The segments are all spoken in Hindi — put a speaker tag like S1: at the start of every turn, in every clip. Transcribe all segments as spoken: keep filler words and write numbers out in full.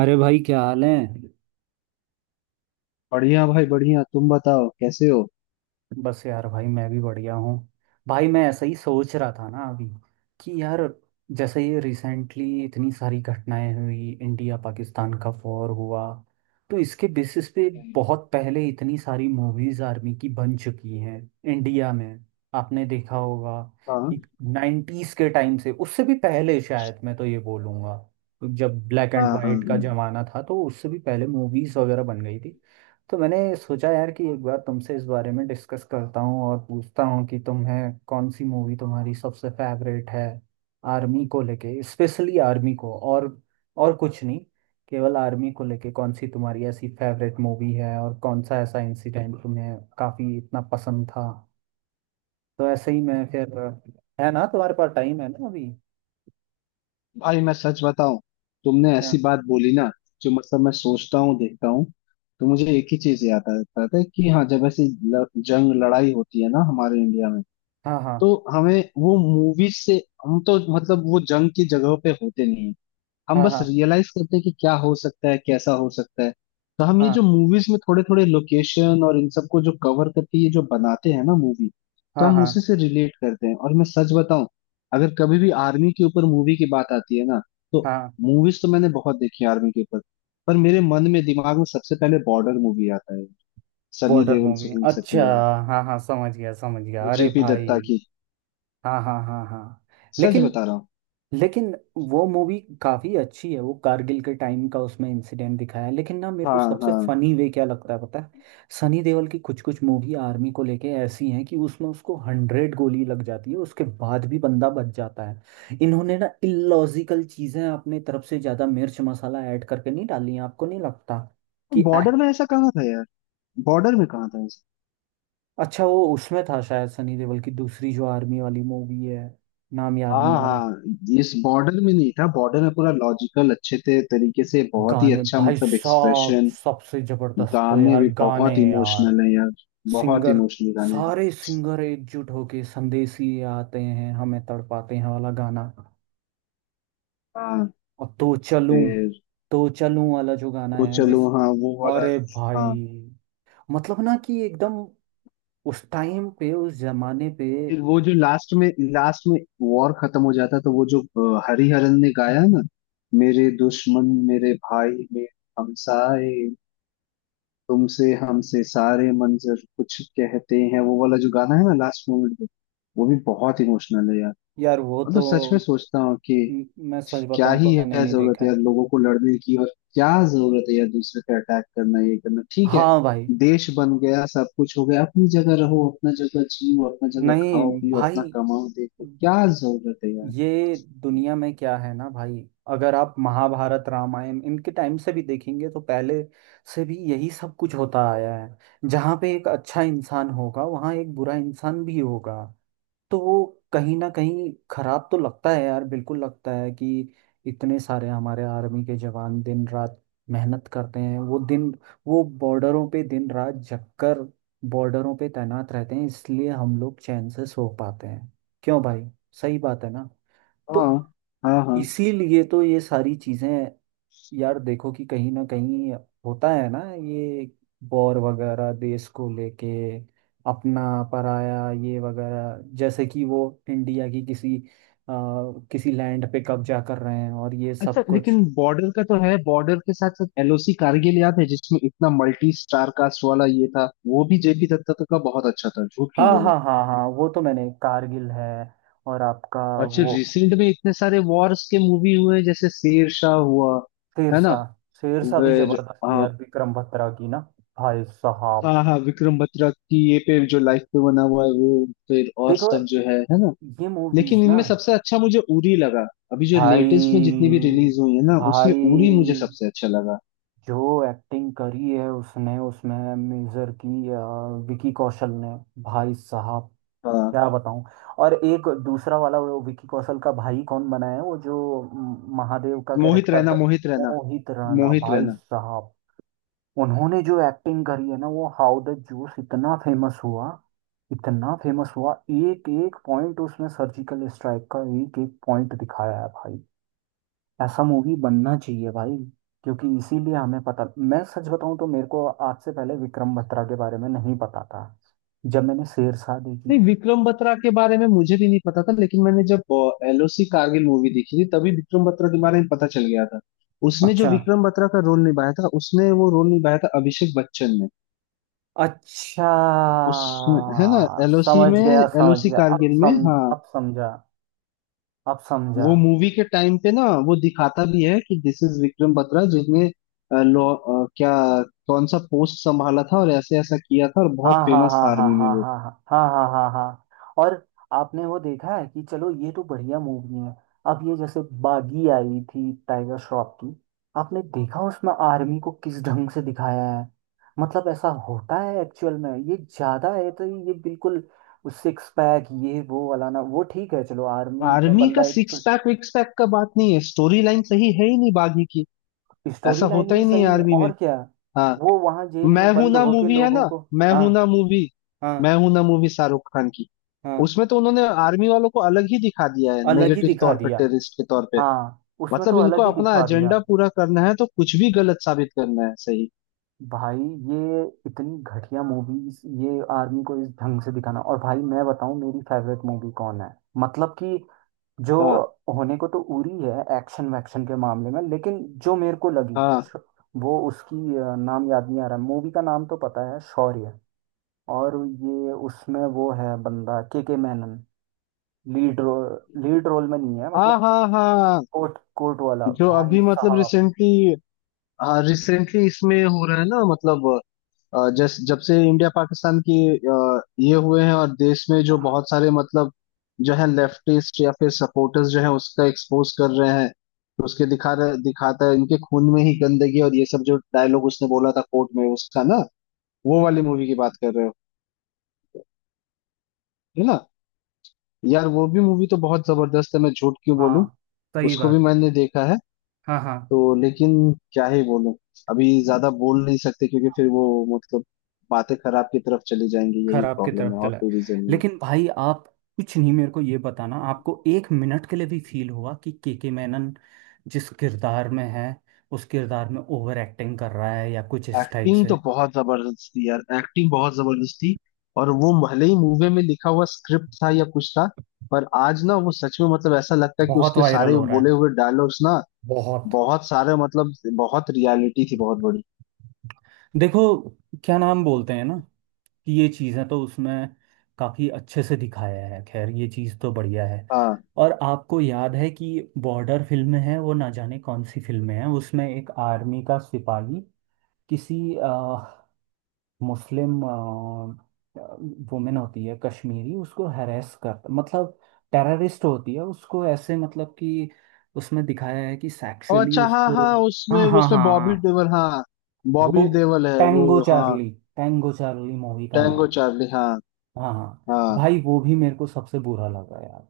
S1: अरे भाई, क्या हाल है।
S2: बढ़िया भाई बढ़िया। तुम बताओ कैसे हो।
S1: बस यार भाई, मैं भी बढ़िया हूँ। भाई मैं ऐसा ही सोच रहा था ना अभी कि यार, जैसे ये रिसेंटली इतनी सारी घटनाएं हुई, इंडिया पाकिस्तान का वॉर हुआ, तो इसके बेसिस पे
S2: हम्म,
S1: बहुत पहले इतनी सारी मूवीज आर्मी की बन चुकी हैं इंडिया में। आपने देखा होगा
S2: हाँ
S1: कि नाइन्टीज के टाइम से, उससे भी पहले शायद, मैं तो ये बोलूँगा जब ब्लैक
S2: हाँ
S1: एंड
S2: हाँ
S1: वाइट का
S2: हाँ।
S1: जमाना था, तो उससे भी पहले मूवीज वगैरह बन गई थी। तो मैंने सोचा यार कि एक बार तुमसे इस बारे में डिस्कस करता हूँ और पूछता हूँ कि तुम्हें कौन सी मूवी तुम्हारी सबसे फेवरेट है, आर्मी को लेके, स्पेशली आर्मी को और। और कुछ नहीं, केवल आर्मी को लेके कौन सी तुम्हारी ऐसी फेवरेट मूवी है, और कौन सा ऐसा इंसिडेंट तुम्हें काफी इतना पसंद था। तो ऐसे ही मैं फिर, है ना, तुम्हारे पास टाइम है ना अभी?
S2: भाई मैं सच बताऊं, तुमने
S1: हाँ,
S2: ऐसी बात बोली ना, जो मतलब मैं सोचता हूँ देखता हूँ, तो मुझे एक ही चीज याद आता है कि हाँ, जब ऐसी ल- जंग लड़ाई होती है ना हमारे इंडिया में,
S1: हाँ,
S2: तो हमें वो मूवीज से, हम तो मतलब वो जंग की जगह पे होते नहीं है। हम
S1: हाँ,
S2: बस
S1: हाँ,
S2: रियलाइज करते हैं कि क्या हो सकता है, कैसा हो सकता है। तो हम ये
S1: हाँ,
S2: जो मूवीज में थोड़े थोड़े लोकेशन और इन सबको जो कवर करके ये जो बनाते हैं ना मूवी,
S1: हाँ,
S2: तो
S1: हाँ,
S2: हम उसी
S1: हाँ,
S2: से रिलेट करते हैं। और मैं सच बताऊं, अगर कभी भी आर्मी के ऊपर मूवी की बात आती है ना, तो
S1: हाँ।
S2: मूवीज तो मैंने बहुत देखी है आर्मी के ऊपर, पर मेरे मन में दिमाग में सबसे पहले बॉर्डर मूवी आता है। सनी
S1: बॉर्डर
S2: देओल
S1: मूवी,
S2: सुनील
S1: अच्छा।
S2: शेट्टी वाला,
S1: हाँ हाँ, समझ गया समझ गया, अरे
S2: जेपी
S1: भाई।
S2: दत्ता की।
S1: हाँ हाँ हाँ हाँ।
S2: सच
S1: लेकिन,
S2: बता रहा हूँ।
S1: लेकिन वो मूवी काफी अच्छी है, वो कारगिल के टाइम का उसमें इंसिडेंट दिखाया है, लेकिन ना, मेरे को
S2: हाँ
S1: सबसे
S2: हाँ।
S1: फनी वे क्या लगता है पता है? सनी देओल की कुछ कुछ मूवी आर्मी को लेके ऐसी हैं कि उसमें उसको हंड्रेड गोली लग जाती है, उसके बाद भी बंदा बच जाता है। इन्होंने ना इलॉजिकल चीजें अपने तरफ से ज्यादा मिर्च मसाला ऐड करके नहीं डाली हैं, आपको नहीं लगता कि act-
S2: बॉर्डर में ऐसा कहाँ था यार। बॉर्डर में कहाँ था ऐसा।
S1: अच्छा, वो उसमें था शायद, सनी देओल की दूसरी जो आर्मी वाली मूवी है, नाम याद
S2: हाँ
S1: नहीं आ रहा।
S2: हाँ। इस बॉर्डर में नहीं था। बॉर्डर में पूरा लॉजिकल अच्छे थे, तरीके से बहुत ही
S1: गाने
S2: अच्छा
S1: भाई
S2: मतलब
S1: साहब
S2: एक्सप्रेशन।
S1: सबसे जबरदस्त, तो
S2: गाने
S1: यार
S2: भी
S1: गाने
S2: बहुत
S1: यार।
S2: इमोशनल है यार। बहुत
S1: सिंगर,
S2: इमोशनल गाने हैं।
S1: सारे सिंगर एकजुट होके संदेशी आते हैं हमें तड़पाते हैं वाला गाना।
S2: हाँ।
S1: और तो चलूं,
S2: फिर
S1: तो चलूं वाला जो गाना
S2: तो
S1: है
S2: चलो,
S1: जिस,
S2: हाँ वो वाला।
S1: अरे
S2: हाँ,
S1: भाई, मतलब ना कि एकदम उस टाइम पे, उस जमाने पे।
S2: फिर वो जो लास्ट में, लास्ट में वॉर खत्म हो जाता, तो वो जो अ, हरिहरन ने गाया ना, मेरे दुश्मन मेरे भाई मेरे हमसाए, तुमसे हमसे सारे मंजर कुछ कहते हैं, वो वाला जो गाना है ना लास्ट मोमेंट पे, वो भी बहुत इमोशनल है यार।
S1: यार वो
S2: मतलब
S1: तो,
S2: सच में सोचता हूँ कि
S1: म- मैं सच
S2: क्या
S1: बताऊं तो
S2: ही
S1: मैंने
S2: है
S1: नहीं
S2: जरूरत
S1: देखा
S2: यार
S1: है।
S2: लोगों को लड़ने की। और क्या जरूरत है यार दूसरे पे अटैक करना, ये करना ठीक है।
S1: हाँ भाई।
S2: देश बन गया, सब कुछ हो गया, अपनी जगह रहो, अपना जगह जियो, अपना जगह
S1: नहीं
S2: खाओ पियो,
S1: भाई,
S2: अपना कमाओ, देखो क्या जरूरत है यार।
S1: ये दुनिया में क्या है ना भाई, अगर आप महाभारत रामायण इनके टाइम से भी देखेंगे तो पहले से भी यही सब कुछ होता आया है। जहाँ पे एक अच्छा इंसान होगा, वहाँ एक बुरा इंसान भी होगा। तो वो कहीं ना कहीं खराब तो लगता है यार, बिल्कुल लगता है कि इतने सारे हमारे आर्मी के जवान दिन रात मेहनत करते हैं, वो दिन, वो बॉर्डरों पे दिन रात जगकर, बॉर्डरों पे तैनात रहते हैं, इसलिए हम लोग चैन से सो पाते हैं। क्यों भाई, सही बात है ना? तो
S2: हाँ हाँ हाँ।
S1: इसीलिए तो ये सारी चीजें, यार देखो कि कहीं ना कहीं होता है ना ये वॉर वगैरह देश को लेके, अपना पराया ये वगैरह, जैसे कि वो इंडिया की किसी अ, किसी लैंड पे कब्जा कर रहे हैं, और ये
S2: अच्छा,
S1: सब कुछ।
S2: लेकिन बॉर्डर का तो है, बॉर्डर के साथ साथ एलओसी कारगिल याद है जिसमें इतना मल्टी स्टार कास्ट वाला ये था। वो भी जेपी दत्ता तो का बहुत अच्छा था, झूठ क्यों
S1: हाँ
S2: बोलूं।
S1: हाँ हाँ हाँ, वो तो मैंने कारगिल है, और आपका
S2: अच्छा,
S1: वो
S2: रिसेंट में इतने सारे वॉर्स के मूवी हुए, जैसे शेरशाह हुआ, है ना।
S1: शेरशाह, शेरशाह भी
S2: फिर
S1: जबरदस्त थी
S2: हाँ
S1: यार, विक्रम बत्रा की ना। भाई साहब,
S2: हाँ हाँ, विक्रम बत्रा की ये पे जो लाइफ पे बना हुआ है वो, फिर और
S1: देखो
S2: सब जो है है ना।
S1: ये मूवीज
S2: लेकिन
S1: ना,
S2: इनमें सबसे अच्छा मुझे उरी लगा। अभी जो
S1: भाई,
S2: लेटेस्ट में जितनी भी रिलीज हुई है ना, उसमें
S1: भाई
S2: उरी मुझे सबसे अच्छा लगा।
S1: जो एक्टिंग करी है उसने, उसमें मेजर की अ, विकी कौशल ने, भाई साहब
S2: हाँ।
S1: क्या बताऊं। और एक दूसरा वाला वो विकी कौशल का भाई कौन बना है, वो जो म, महादेव का
S2: मोहित
S1: कैरेक्टर
S2: रैना,
S1: कर,
S2: मोहित रैना।
S1: मोहित राणा
S2: मोहित
S1: भाई
S2: रैना।
S1: साहब। उन्होंने जो एक्टिंग करी है ना, वो हाउ द जूस इतना फेमस हुआ, इतना फेमस हुआ। एक एक पॉइंट उसमें सर्जिकल स्ट्राइक का, एक एक पॉइंट दिखाया है भाई। ऐसा मूवी बनना चाहिए भाई, क्योंकि इसीलिए हमें पता, मैं सच बताऊं तो मेरे को आज से पहले विक्रम बत्रा के बारे में नहीं पता था, जब मैंने शेरशाह
S2: नहीं,
S1: देखी।
S2: विक्रम बत्रा के बारे में मुझे भी नहीं पता था, लेकिन मैंने जब एलओसी कारगिल मूवी देखी थी तभी विक्रम बत्रा के बारे में पता चल गया था। उसमें जो
S1: अच्छा,
S2: विक्रम बत्रा का रोल निभाया था, उसने वो रोल निभाया था अभिषेक बच्चन ने।
S1: अच्छा,
S2: उसमें, है ना, एलओसी
S1: समझ
S2: में।
S1: गया समझ
S2: एलओसी
S1: गया, अब
S2: कारगिल में,
S1: सम,
S2: हाँ।
S1: अब समझा, अब समझा।
S2: वो मूवी के टाइम पे ना वो दिखाता भी है कि दिस इज विक्रम बत्रा, जिसने अ, लॉ अ, क्या, कौन सा पोस्ट संभाला था और ऐसे ऐसा किया था, और
S1: हाँ,
S2: बहुत
S1: हाँ,
S2: फेमस
S1: हाँ,
S2: था
S1: हाँ,
S2: आर्मी में
S1: हाँ,
S2: वो।
S1: हाँ, हाँ, हाँ, हाँ, हाँ, हाँ। और आपने वो देखा है कि चलो ये तो बढ़िया मूवी है, अब ये जैसे बागी आई थी टाइगर श्रॉफ की, आपने देखा उसमें आर्मी को किस ढंग से दिखाया है? मतलब ऐसा होता है एक्चुअल में? ये ज्यादा है तो, ये बिल्कुल सिक्स पैक ये वो वाला ना, वो ठीक है, चलो आर्मी का
S2: आर्मी का
S1: बंदा एक,
S2: सिक्स पैक विक्स पैक का बात नहीं है, स्टोरी लाइन सही है ही नहीं बागी की। ऐसा
S1: स्टोरी लाइन
S2: होता
S1: भी
S2: ही नहीं है
S1: सही नहीं,
S2: आर्मी में।
S1: और क्या।
S2: हाँ।
S1: वो वहां जेल
S2: मैं
S1: में
S2: हूं
S1: बंद
S2: ना
S1: होके
S2: मूवी, है
S1: लोगों
S2: ना।
S1: को,
S2: मैं
S1: हाँ
S2: हूं ना मूवी।
S1: हाँ
S2: मैं हूं ना मूवी, शाहरुख खान की।
S1: हाँ,
S2: उसमें तो उन्होंने आर्मी वालों को अलग ही दिखा दिया है,
S1: अलग ही
S2: नेगेटिव
S1: दिखा
S2: तौर पे,
S1: दिया।
S2: टेररिस्ट के तौर पे।
S1: हाँ, उसमें तो
S2: मतलब इनको
S1: अलग ही
S2: अपना
S1: दिखा
S2: एजेंडा
S1: दिया।
S2: पूरा करना है, तो कुछ भी गलत साबित करना है, सही।
S1: भाई, ये इतनी घटिया मूवीज, ये आर्मी को इस ढंग से दिखाना। और भाई मैं बताऊं मेरी फेवरेट मूवी कौन है, मतलब कि जो
S2: हाँ
S1: होने को तो उरी है एक्शन वैक्शन के मामले में, लेकिन जो मेरे को लगी
S2: हाँ
S1: श- वो उसकी अ, नाम याद नहीं आ रहा, मूवी का नाम तो पता है, शौर्य। और ये उसमें वो है बंदा K K Menon. Lead role, lead role में नहीं है,
S2: हाँ
S1: मतलब
S2: हाँ हाँ।
S1: कोट कोट वाला
S2: जो
S1: भाई
S2: अभी मतलब
S1: साहब।
S2: रिसेंटली रिसेंटली इसमें हो रहा है ना, मतलब अ, जस जब से इंडिया पाकिस्तान की अ, ये हुए हैं और देश में जो बहुत सारे मतलब जो है लेफ्टिस्ट या फिर सपोर्टर्स जो है, उसका एक्सपोज कर रहे हैं। तो उसके दिखा रहे, दिखाता है इनके खून में ही गंदगी और ये सब, जो डायलॉग उसने बोला था कोर्ट में उसका ना, वो वाली मूवी की बात कर रहे हो, है ना। यार वो भी मूवी तो बहुत जबरदस्त है, मैं झूठ क्यों बोलूं।
S1: हाँ सही
S2: उसको भी
S1: बात।
S2: मैंने देखा है।
S1: हाँ हाँ।
S2: तो लेकिन क्या ही बोलूं। अभी ज्यादा बोल नहीं सकते क्योंकि फिर वो, मतलब बातें खराब की तरफ चली जाएंगी, यही
S1: खराब की
S2: प्रॉब्लम
S1: तरफ
S2: है, और
S1: चला है,
S2: कोई रीजन नहीं।
S1: लेकिन भाई आप, कुछ नहीं, मेरे को ये बताना, आपको एक मिनट के लिए भी फील हुआ कि केके मैनन जिस किरदार में है, उस किरदार में ओवर एक्टिंग कर रहा है या कुछ इस टाइप
S2: एक्टिंग
S1: से?
S2: तो बहुत जबरदस्त थी यार, एक्टिंग बहुत जबरदस्त थी। और वो भले ही मूवी में लिखा हुआ स्क्रिप्ट था या कुछ था, पर आज ना वो सच में मतलब ऐसा लगता है कि
S1: बहुत
S2: उसके
S1: वायरल
S2: सारे
S1: हो रहा
S2: बोले
S1: है,
S2: हुए डायलॉग्स ना,
S1: बहुत।
S2: बहुत सारे मतलब बहुत रियलिटी थी, बहुत बड़ी।
S1: देखो, क्या नाम बोलते हैं ना, कि ये चीज़ें तो उसमें काफ़ी अच्छे से दिखाया है, खैर ये चीज़ तो बढ़िया है।
S2: हाँ।
S1: और आपको याद है कि बॉर्डर फिल्म है वो, ना जाने कौन सी फिल्म है, उसमें एक आर्मी का सिपाही किसी अ, मुस्लिम वुमेन होती है कश्मीरी, उसको हैरेस कर, मतलब टेररिस्ट होती है, उसको ऐसे मतलब कि, उसमें दिखाया है कि
S2: और
S1: सेक्सुअली
S2: अच्छा, हाँ
S1: उसको,
S2: हाँ, उसमें
S1: हाँ हाँ
S2: उसमें
S1: हाँ हाँ,
S2: बॉबी देओल, हाँ।
S1: वो
S2: बॉबी देओल है
S1: टैंगो
S2: वो, हाँ।
S1: चार्ली, टैंगो चार्ली मूवी का
S2: टैंगो
S1: नाम।
S2: चार्ली, हाँ
S1: हाँ हाँ।
S2: हाँ
S1: भाई वो भी मेरे को सबसे बुरा लगा यार,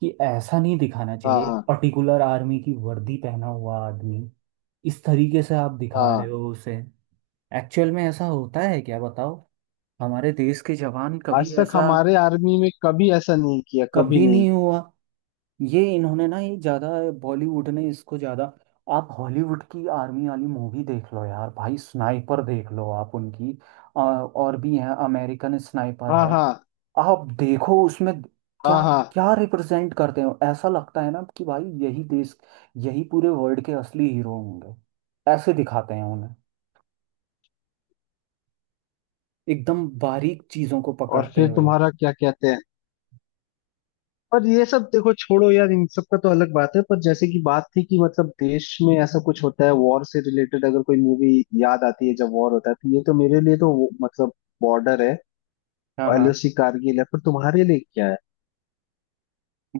S1: कि ऐसा नहीं दिखाना
S2: हाँ
S1: चाहिए। एक
S2: हाँ
S1: पर्टिकुलर आर्मी की वर्दी पहना हुआ आदमी, इस तरीके से आप दिखा रहे हो
S2: हाँ।
S1: उसे, एक्चुअल में ऐसा होता है क्या? बताओ, हमारे देश के जवान
S2: आज
S1: कभी
S2: तक
S1: ऐसा,
S2: हमारे आर्मी में कभी ऐसा नहीं किया, कभी
S1: कभी
S2: नहीं।
S1: नहीं हुआ। ये इन्होंने ना, ये ज्यादा बॉलीवुड ने इसको ज्यादा, आप हॉलीवुड की आर्मी वाली मूवी देख लो यार भाई, स्नाइपर देख लो आप उनकी, आ, और भी है अमेरिकन स्नाइपर
S2: हाँ
S1: है,
S2: हाँ
S1: आप देखो उसमें,
S2: हाँ
S1: क्या,
S2: हाँ।
S1: क्या रिप्रेजेंट करते हो, ऐसा लगता है ना कि भाई यही देश, यही पूरे वर्ल्ड के असली हीरो होंगे, ऐसे दिखाते हैं उन्हें, एकदम बारीक चीजों को
S2: और
S1: पकड़ते
S2: फिर
S1: हुए।
S2: तुम्हारा क्या कहते हैं, पर ये सब देखो, छोड़ो यार, इन सब का तो अलग बात है। पर जैसे कि बात थी कि मतलब देश में ऐसा कुछ होता है वॉर से रिलेटेड, अगर कोई मूवी याद आती है जब वॉर होता है, तो ये तो मेरे लिए तो वो, मतलब बॉर्डर है
S1: हाँ
S2: और
S1: हाँ।
S2: एलओसी कारगिल है। पर तुम्हारे लिए क्या है,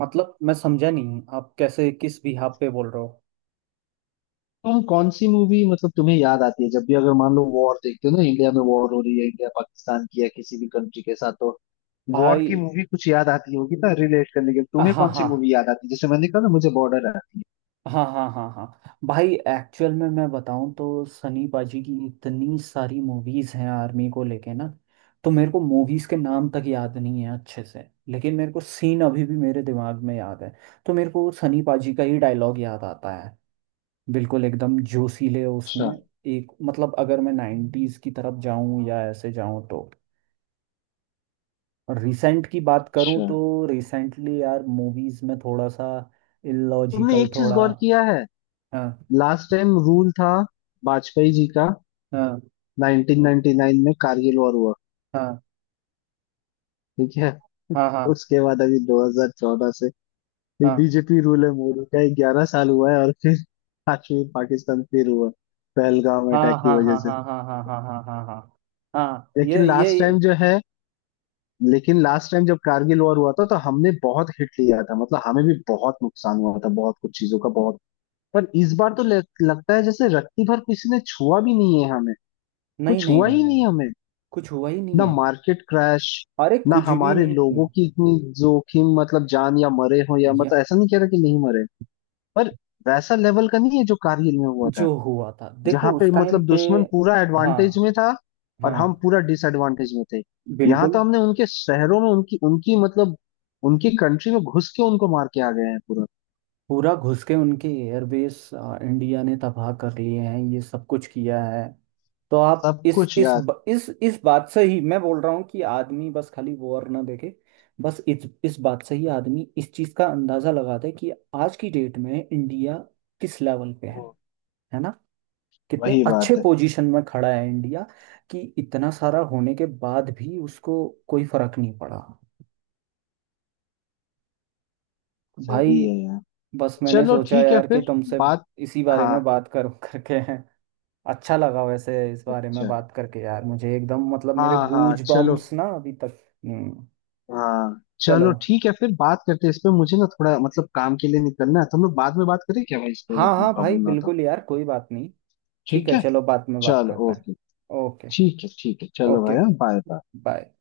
S1: मतलब मैं समझा नहीं, आप कैसे, किस बिहाफ पे बोल रहे हो?
S2: तुम कौन सी मूवी मतलब तुम्हें याद आती है, जब भी अगर मान लो वॉर देखते हो ना, इंडिया में वॉर हो रही है इंडिया पाकिस्तान की या किसी भी कंट्री के साथ, तो वॉर की
S1: भाई,
S2: मूवी कुछ याद आती होगी ना रिलेट करने के लिए। तुम्हें
S1: हाँ
S2: कौन सी
S1: हाँ,
S2: मूवी याद आती है, जैसे मैंने कहा ना मुझे बॉर्डर आती है।
S1: हाँ हाँ, हाँ हाँ भाई, एक्चुअल में मैं बताऊं तो सनी पाजी की इतनी सारी मूवीज हैं आर्मी को लेके ना, तो मेरे को मूवीज के नाम तक याद नहीं है अच्छे से, लेकिन मेरे को सीन अभी भी मेरे दिमाग में याद है, तो मेरे को सनी पाजी का ही डायलॉग याद आता है, बिल्कुल एकदम जोशीले उसमें।
S2: अच्छा।
S1: एक मतलब, अगर मैं नाइन्टीज की तरफ जाऊं या ऐसे जाऊं तो, रिसेंट की बात करूं
S2: अच्छा,
S1: तो, रिसेंटली यार मूवीज में थोड़ा सा
S2: तुमने
S1: इलॉजिकल
S2: एक चीज
S1: थोड़ा,
S2: गौर किया है।
S1: हाँ,
S2: लास्ट टाइम रूल था वाजपेयी जी का।
S1: हाँ,
S2: नाइन्टीन नाइन्टी नाइन में कारगिल वॉर हुआ।
S1: हाँ,
S2: ठीक है।
S1: हाँ, हाँ,
S2: उसके बाद अभी दो हज़ार चौदह से बीजेपी रूल है मोदी का, ग्यारह साल हुआ है। और फिर कश्मीर पाकिस्तान फिर हुआ, पहलगाम
S1: हाँ,
S2: अटैक की
S1: हाँ,
S2: वजह
S1: हाँ,
S2: से।
S1: हाँ, हाँ, हाँ, हाँ, हाँ, हाँ, हाँ, हाँ, हाँ,
S2: लेकिन
S1: ये ये
S2: लास्ट
S1: ये-
S2: टाइम जो है, लेकिन लास्ट टाइम जब कारगिल वॉर हुआ था तो हमने बहुत हिट लिया था, मतलब हमें भी बहुत नुकसान हुआ था, बहुत कुछ चीजों का बहुत। पर इस बार तो लग, लगता है जैसे रत्ती भर किसी ने छुआ भी नहीं है हमें।
S1: नहीं
S2: कुछ
S1: नहीं
S2: हुआ
S1: नहीं
S2: ही नहीं
S1: नहीं,
S2: हमें।
S1: कुछ हुआ ही नहीं
S2: ना
S1: है,
S2: मार्केट क्रैश,
S1: अरे
S2: ना
S1: कुछ भी
S2: हमारे
S1: नहीं,
S2: लोगों की इतनी जोखिम, मतलब जान या मरे हो, या
S1: ये
S2: मतलब ऐसा नहीं कह रहा कि नहीं मरे, पर वैसा लेवल का नहीं है जो कारगिल में हुआ था।
S1: जो हुआ था देखो
S2: जहां
S1: उस
S2: पे
S1: टाइम
S2: मतलब
S1: पे,
S2: दुश्मन पूरा एडवांटेज
S1: हाँ
S2: में था, और हम
S1: हाँ,
S2: पूरा डिसएडवांटेज में थे। यहाँ तो
S1: बिल्कुल
S2: हमने उनके शहरों में उनकी उनकी मतलब उनकी कंट्री में घुस के उनको मार के आ गए हैं, पूरा
S1: पूरा घुस के उनके एयरबेस इंडिया ने तबाह कर लिए हैं, ये सब कुछ किया है। तो आप
S2: सब
S1: इस
S2: कुछ
S1: इस
S2: यार।
S1: ब- इस इस बात से ही मैं बोल रहा हूँ कि आदमी बस खाली वॉर ना देखे, बस इस इस बात से ही आदमी इस चीज का अंदाजा लगा दे कि आज की डेट में इंडिया किस लेवल पे
S2: वो
S1: है है ना, कितने
S2: वही
S1: अच्छे
S2: बात है।
S1: पोजीशन में खड़ा है इंडिया, कि इतना सारा होने के बाद भी उसको कोई फर्क नहीं पड़ा। भाई,
S2: सही है यार।
S1: बस मैंने
S2: चलो
S1: सोचा
S2: ठीक है
S1: यार कि
S2: फिर,
S1: तुमसे
S2: बात।
S1: इसी बारे
S2: हाँ।
S1: में बात करूं करके, अच्छा लगा वैसे इस बारे में
S2: अच्छा,
S1: बात करके यार, मुझे एकदम मतलब मेरे
S2: हाँ हाँ,
S1: गूज
S2: चलो।
S1: बम्स ना अभी तक। हम्म।
S2: हाँ
S1: चलो,
S2: चलो, ठीक है फिर बात करते हैं इस पे। मुझे ना थोड़ा मतलब काम के लिए निकलना है, तो हम लोग बाद में बात करें क्या भाई इस पे, अगर
S1: हाँ
S2: तुम्हें
S1: हाँ भाई,
S2: प्रॉब्लम ना हो तो।
S1: बिल्कुल यार, कोई बात नहीं, ठीक
S2: ठीक
S1: है
S2: है,
S1: चलो, बाद में बात
S2: चलो,
S1: करते हैं।
S2: ओके।
S1: ओके।
S2: ठीक है, ठीक है, चलो
S1: ओके,
S2: भाई। Bye bye.
S1: बाय।